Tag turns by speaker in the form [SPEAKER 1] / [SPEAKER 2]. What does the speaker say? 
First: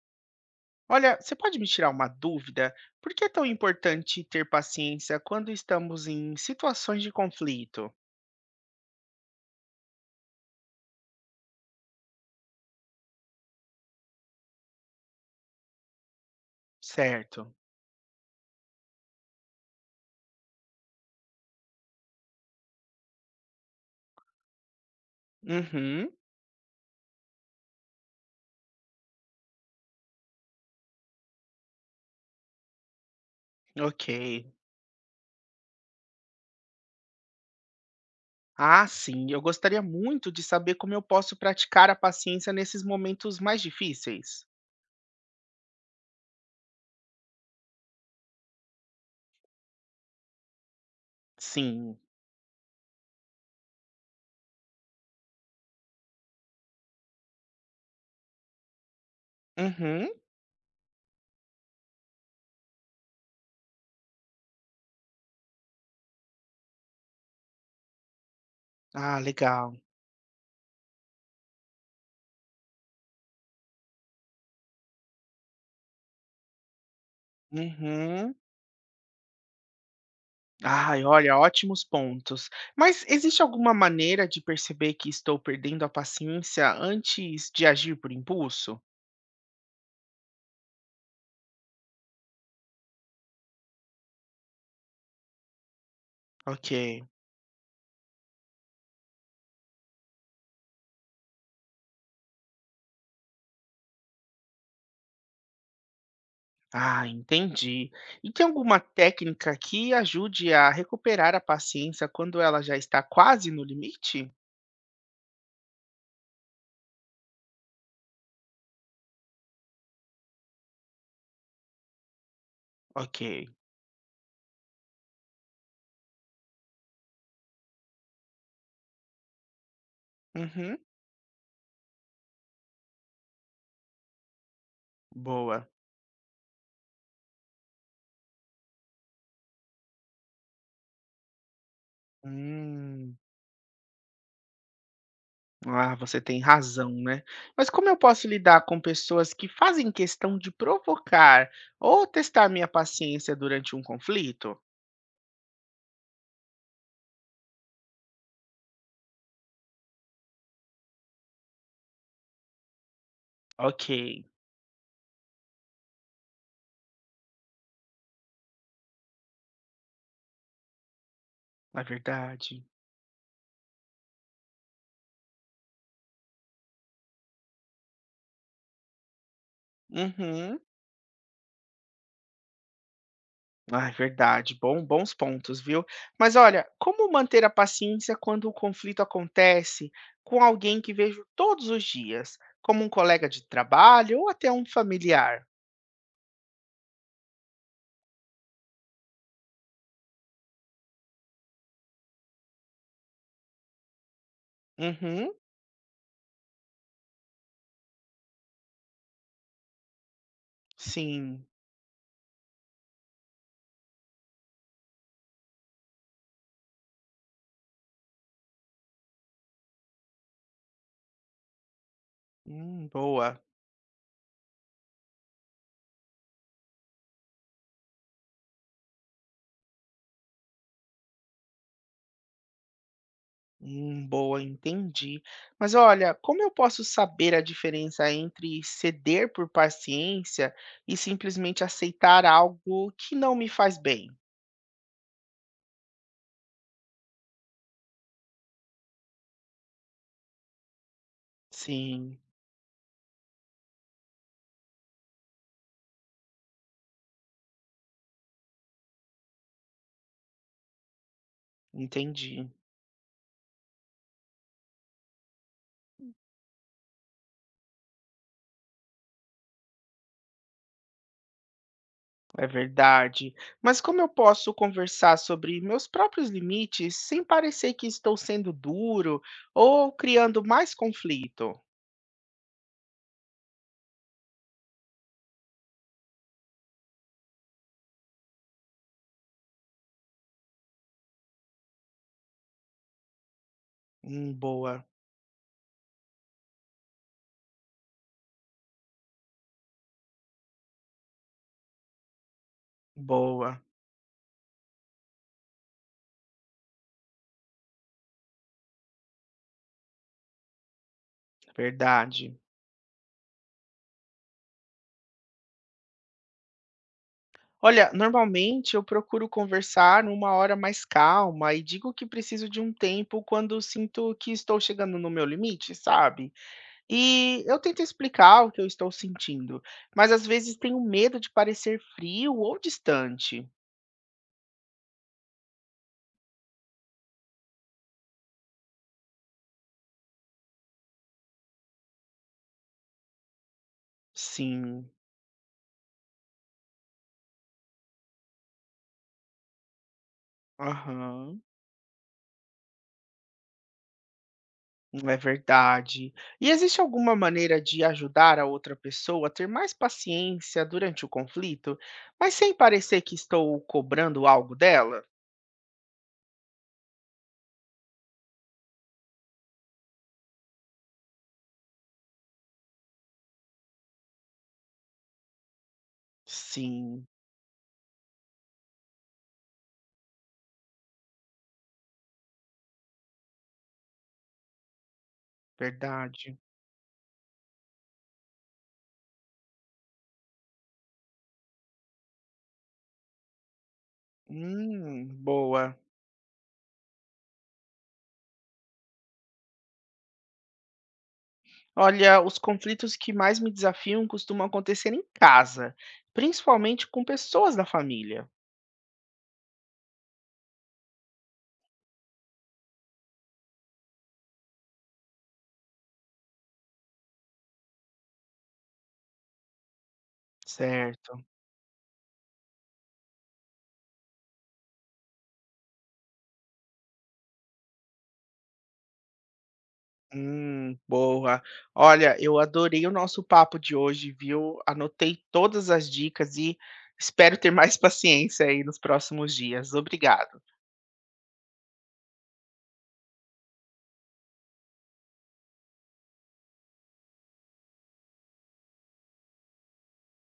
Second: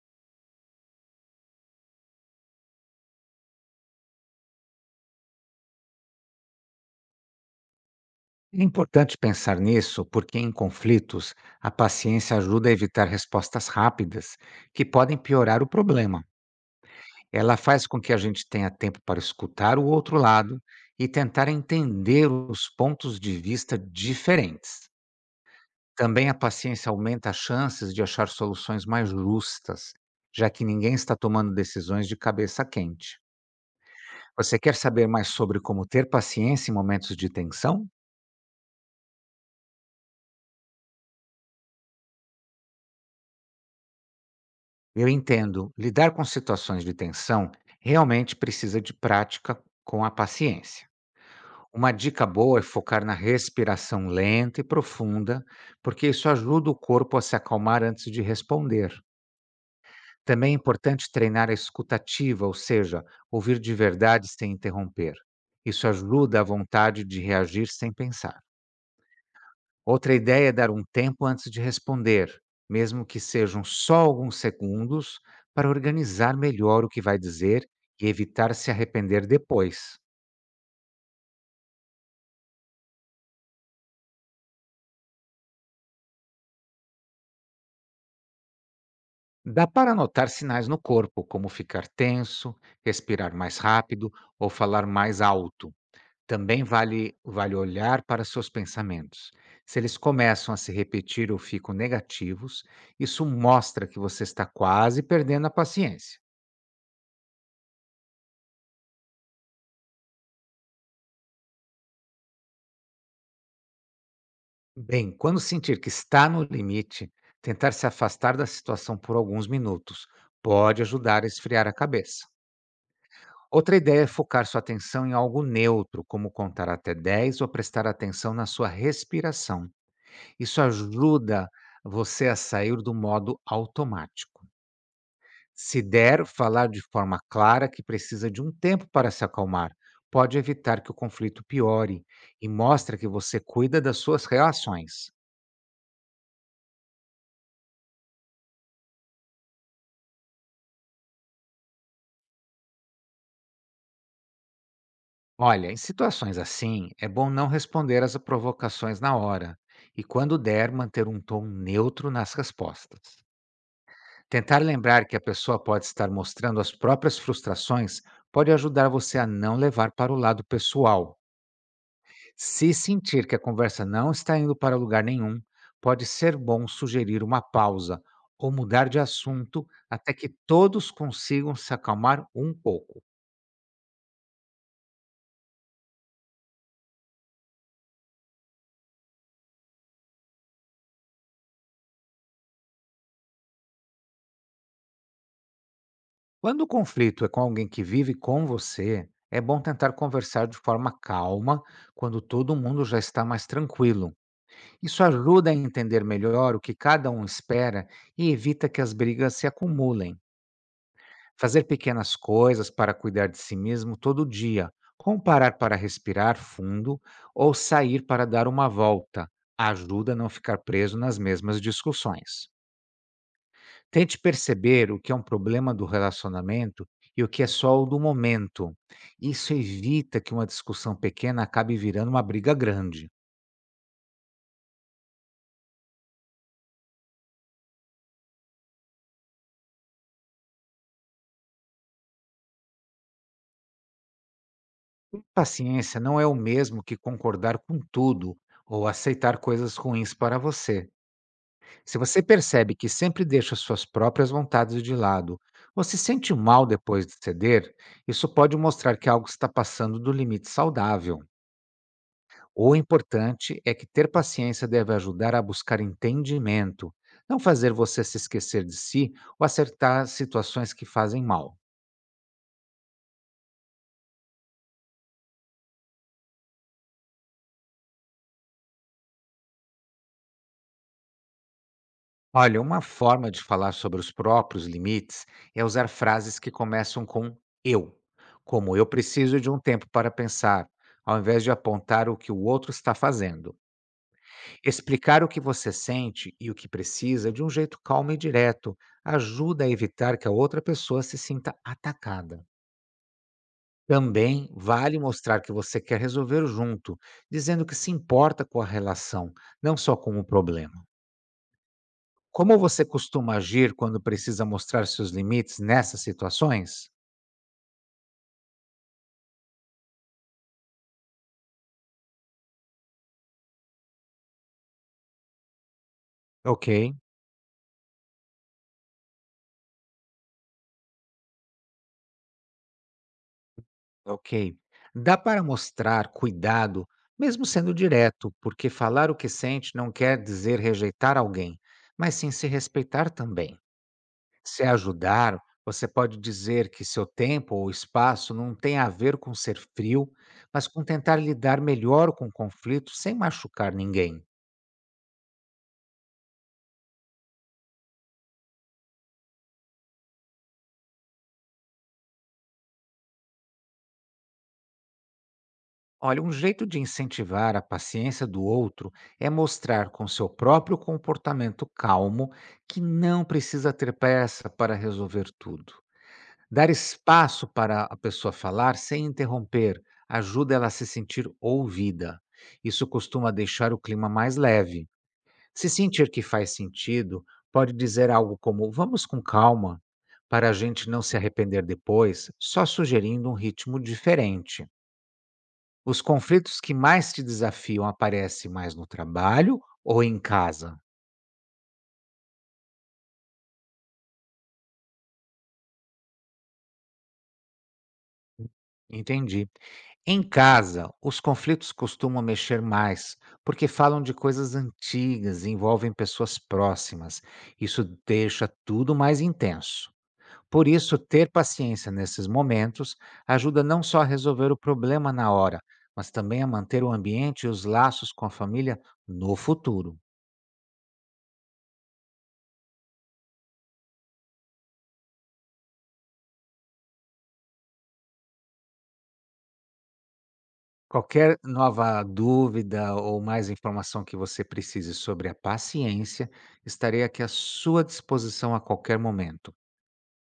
[SPEAKER 1] Olha, você pode me tirar uma dúvida? Por que é tão importante ter paciência quando estamos em situações de conflito?
[SPEAKER 2] É importante pensar nisso porque, em conflitos, a paciência ajuda a evitar respostas rápidas que podem piorar o problema.
[SPEAKER 1] Certo.
[SPEAKER 2] Ela faz com que a gente tenha tempo para escutar o outro lado e tentar entender os pontos de vista diferentes.
[SPEAKER 1] Uhum,
[SPEAKER 2] Também a paciência aumenta as chances de achar soluções mais justas, já que ninguém está tomando decisões de cabeça quente.
[SPEAKER 1] ok.
[SPEAKER 2] Você quer saber mais sobre como ter paciência em momentos de tensão?
[SPEAKER 1] Ah, sim, eu gostaria muito de saber como eu posso praticar a paciência nesses momentos mais difíceis.
[SPEAKER 2] Eu entendo. Lidar com situações de tensão realmente precisa de prática com a paciência. Uma
[SPEAKER 1] Sim.
[SPEAKER 2] dica boa é focar na respiração lenta e profunda, porque isso ajuda o corpo a se acalmar antes de responder.
[SPEAKER 1] Uhum.
[SPEAKER 2] Também é importante treinar a escutativa, ou seja, ouvir de verdade sem interromper. Isso ajuda a vontade de reagir sem pensar.
[SPEAKER 1] Ah, legal.
[SPEAKER 2] Outra ideia é dar um tempo antes de responder, mesmo que sejam só alguns segundos, para organizar melhor o que vai dizer e
[SPEAKER 1] Uhum.
[SPEAKER 2] evitar se arrepender depois.
[SPEAKER 1] Ai, olha, ótimos pontos. Mas existe alguma maneira de perceber que estou perdendo a paciência antes de agir por impulso?
[SPEAKER 2] Dá para notar sinais no corpo, como ficar tenso, respirar mais rápido ou falar mais alto. Também
[SPEAKER 1] Ok.
[SPEAKER 2] vale olhar para seus pensamentos. Se eles começam a se repetir ou ficam negativos, isso mostra que você está quase perdendo a paciência.
[SPEAKER 1] Ah, entendi. E tem alguma técnica que ajude a recuperar a paciência quando ela já está quase no limite?
[SPEAKER 2] Bem, quando sentir que está no limite, tentar se afastar da situação por alguns minutos pode ajudar a esfriar a cabeça.
[SPEAKER 1] Ok.
[SPEAKER 2] Outra ideia é focar sua atenção em algo neutro, como contar até 10 ou prestar atenção na sua respiração. Isso
[SPEAKER 1] Uhum.
[SPEAKER 2] ajuda você a sair do modo automático.
[SPEAKER 1] Boa.
[SPEAKER 2] Se der, falar de forma clara que precisa de um tempo para se acalmar pode evitar que o conflito piore e mostra que
[SPEAKER 1] Hum.
[SPEAKER 2] você cuida das suas relações.
[SPEAKER 1] Ah, você tem razão, né? Mas como eu posso lidar com pessoas que fazem questão de provocar ou testar minha paciência durante um conflito?
[SPEAKER 2] Olha, em situações assim, é bom não responder às provocações na hora e, quando der, manter um tom neutro nas respostas.
[SPEAKER 1] Ok,
[SPEAKER 2] Tentar lembrar que a pessoa pode estar mostrando as próprias frustrações pode ajudar você a não levar para o lado pessoal.
[SPEAKER 1] é verdade.
[SPEAKER 2] Se sentir que a conversa não está indo para lugar nenhum, pode ser bom sugerir uma pausa ou mudar de assunto até que
[SPEAKER 1] Uhum.
[SPEAKER 2] todos consigam se acalmar um pouco.
[SPEAKER 1] Ah, é verdade. Bom, bons pontos, viu? Mas olha, como manter a paciência quando o conflito acontece com alguém que vejo todos os dias, como um colega de trabalho ou até um familiar?
[SPEAKER 2] Quando o conflito é com alguém que vive com você, é bom tentar conversar de forma calma, quando todo mundo já está mais tranquilo. Isso
[SPEAKER 1] Uhum,
[SPEAKER 2] ajuda a entender melhor o que cada um espera e evita que as brigas se acumulem.
[SPEAKER 1] sim.
[SPEAKER 2] Fazer pequenas coisas para cuidar de si mesmo todo dia, como parar para respirar fundo ou sair para dar uma volta, ajuda a não ficar preso nas mesmas discussões.
[SPEAKER 1] Boa.
[SPEAKER 2] Tente perceber o que é um problema do relacionamento e o que é só o do momento. Isso evita que uma discussão pequena acabe virando uma briga grande.
[SPEAKER 1] Boa, entendi. Mas olha, como eu posso saber a diferença entre ceder por paciência e simplesmente aceitar algo que não me faz bem?
[SPEAKER 2] Paciência não é o mesmo que concordar com tudo ou aceitar coisas ruins para você. Se
[SPEAKER 1] Sim,
[SPEAKER 2] você percebe que sempre deixa suas próprias vontades de lado ou se sente mal depois de ceder, isso pode mostrar que algo está passando do limite saudável.
[SPEAKER 1] entendi.
[SPEAKER 2] O importante é que ter paciência deve ajudar a buscar entendimento, não fazer você se esquecer de si ou acertar situações que fazem mal.
[SPEAKER 1] É verdade. Mas como eu posso conversar sobre meus próprios limites sem parecer que estou sendo duro ou criando mais conflito?
[SPEAKER 2] Olha, uma forma de falar sobre os próprios limites é usar frases que começam com eu, como eu preciso de um tempo para pensar, ao invés de apontar o que o outro está fazendo.
[SPEAKER 1] Boa,
[SPEAKER 2] Explicar o que você sente e o que precisa de um jeito calmo e direto ajuda a evitar que a outra pessoa se sinta atacada.
[SPEAKER 1] boa,
[SPEAKER 2] Também vale mostrar que você quer resolver junto, dizendo que se importa com a relação, não só com o problema.
[SPEAKER 1] verdade.
[SPEAKER 2] Como você costuma agir quando precisa mostrar seus limites nessas situações?
[SPEAKER 1] Olha, normalmente eu procuro conversar numa hora mais calma e digo que preciso de um tempo quando sinto que estou chegando no meu limite, sabe?
[SPEAKER 2] Ok,
[SPEAKER 1] E eu tento explicar o que eu estou sentindo, mas às vezes tenho medo de parecer frio ou distante.
[SPEAKER 2] ok. Dá para mostrar cuidado, mesmo sendo direto, porque falar o que sente não quer dizer rejeitar alguém, mas sim se respeitar também. Se
[SPEAKER 1] Sim.
[SPEAKER 2] ajudar, você pode dizer que seu tempo ou espaço não tem a ver com ser frio, mas com tentar
[SPEAKER 1] Aham,
[SPEAKER 2] lidar melhor com conflitos sem machucar ninguém.
[SPEAKER 1] não é verdade. E existe alguma maneira de ajudar a outra pessoa a ter mais paciência durante o conflito, mas sem parecer que estou cobrando algo dela?
[SPEAKER 2] Olha, um jeito de incentivar a paciência do outro é mostrar com seu próprio comportamento calmo que não precisa ter pressa para resolver tudo. Dar
[SPEAKER 1] Sim,
[SPEAKER 2] espaço para a pessoa falar sem interromper ajuda ela a se sentir ouvida. Isso costuma deixar o clima mais leve. Se sentir que
[SPEAKER 1] verdade.
[SPEAKER 2] faz sentido, pode dizer algo como: vamos com calma, para a gente não se arrepender depois, só sugerindo um ritmo diferente.
[SPEAKER 1] Boa.
[SPEAKER 2] Os conflitos que mais te desafiam aparecem mais no trabalho ou em casa?
[SPEAKER 1] Olha, os conflitos que mais me desafiam costumam acontecer em casa, principalmente com pessoas da família.
[SPEAKER 2] Entendi. Em casa, os conflitos costumam mexer mais, porque falam de coisas antigas, e envolvem pessoas próximas. Isso deixa tudo mais intenso. Por isso,
[SPEAKER 1] Certo.
[SPEAKER 2] ter paciência nesses momentos ajuda não só a resolver o problema na hora, mas também a manter o ambiente e os laços com a família no futuro.
[SPEAKER 1] Boa. Olha, eu adorei o nosso papo de hoje, viu? Anotei todas as dicas e espero ter mais paciência aí nos próximos dias. Obrigado.
[SPEAKER 2] Qualquer nova dúvida ou mais informação que você precise sobre a paciência, estarei aqui à sua disposição a qualquer momento.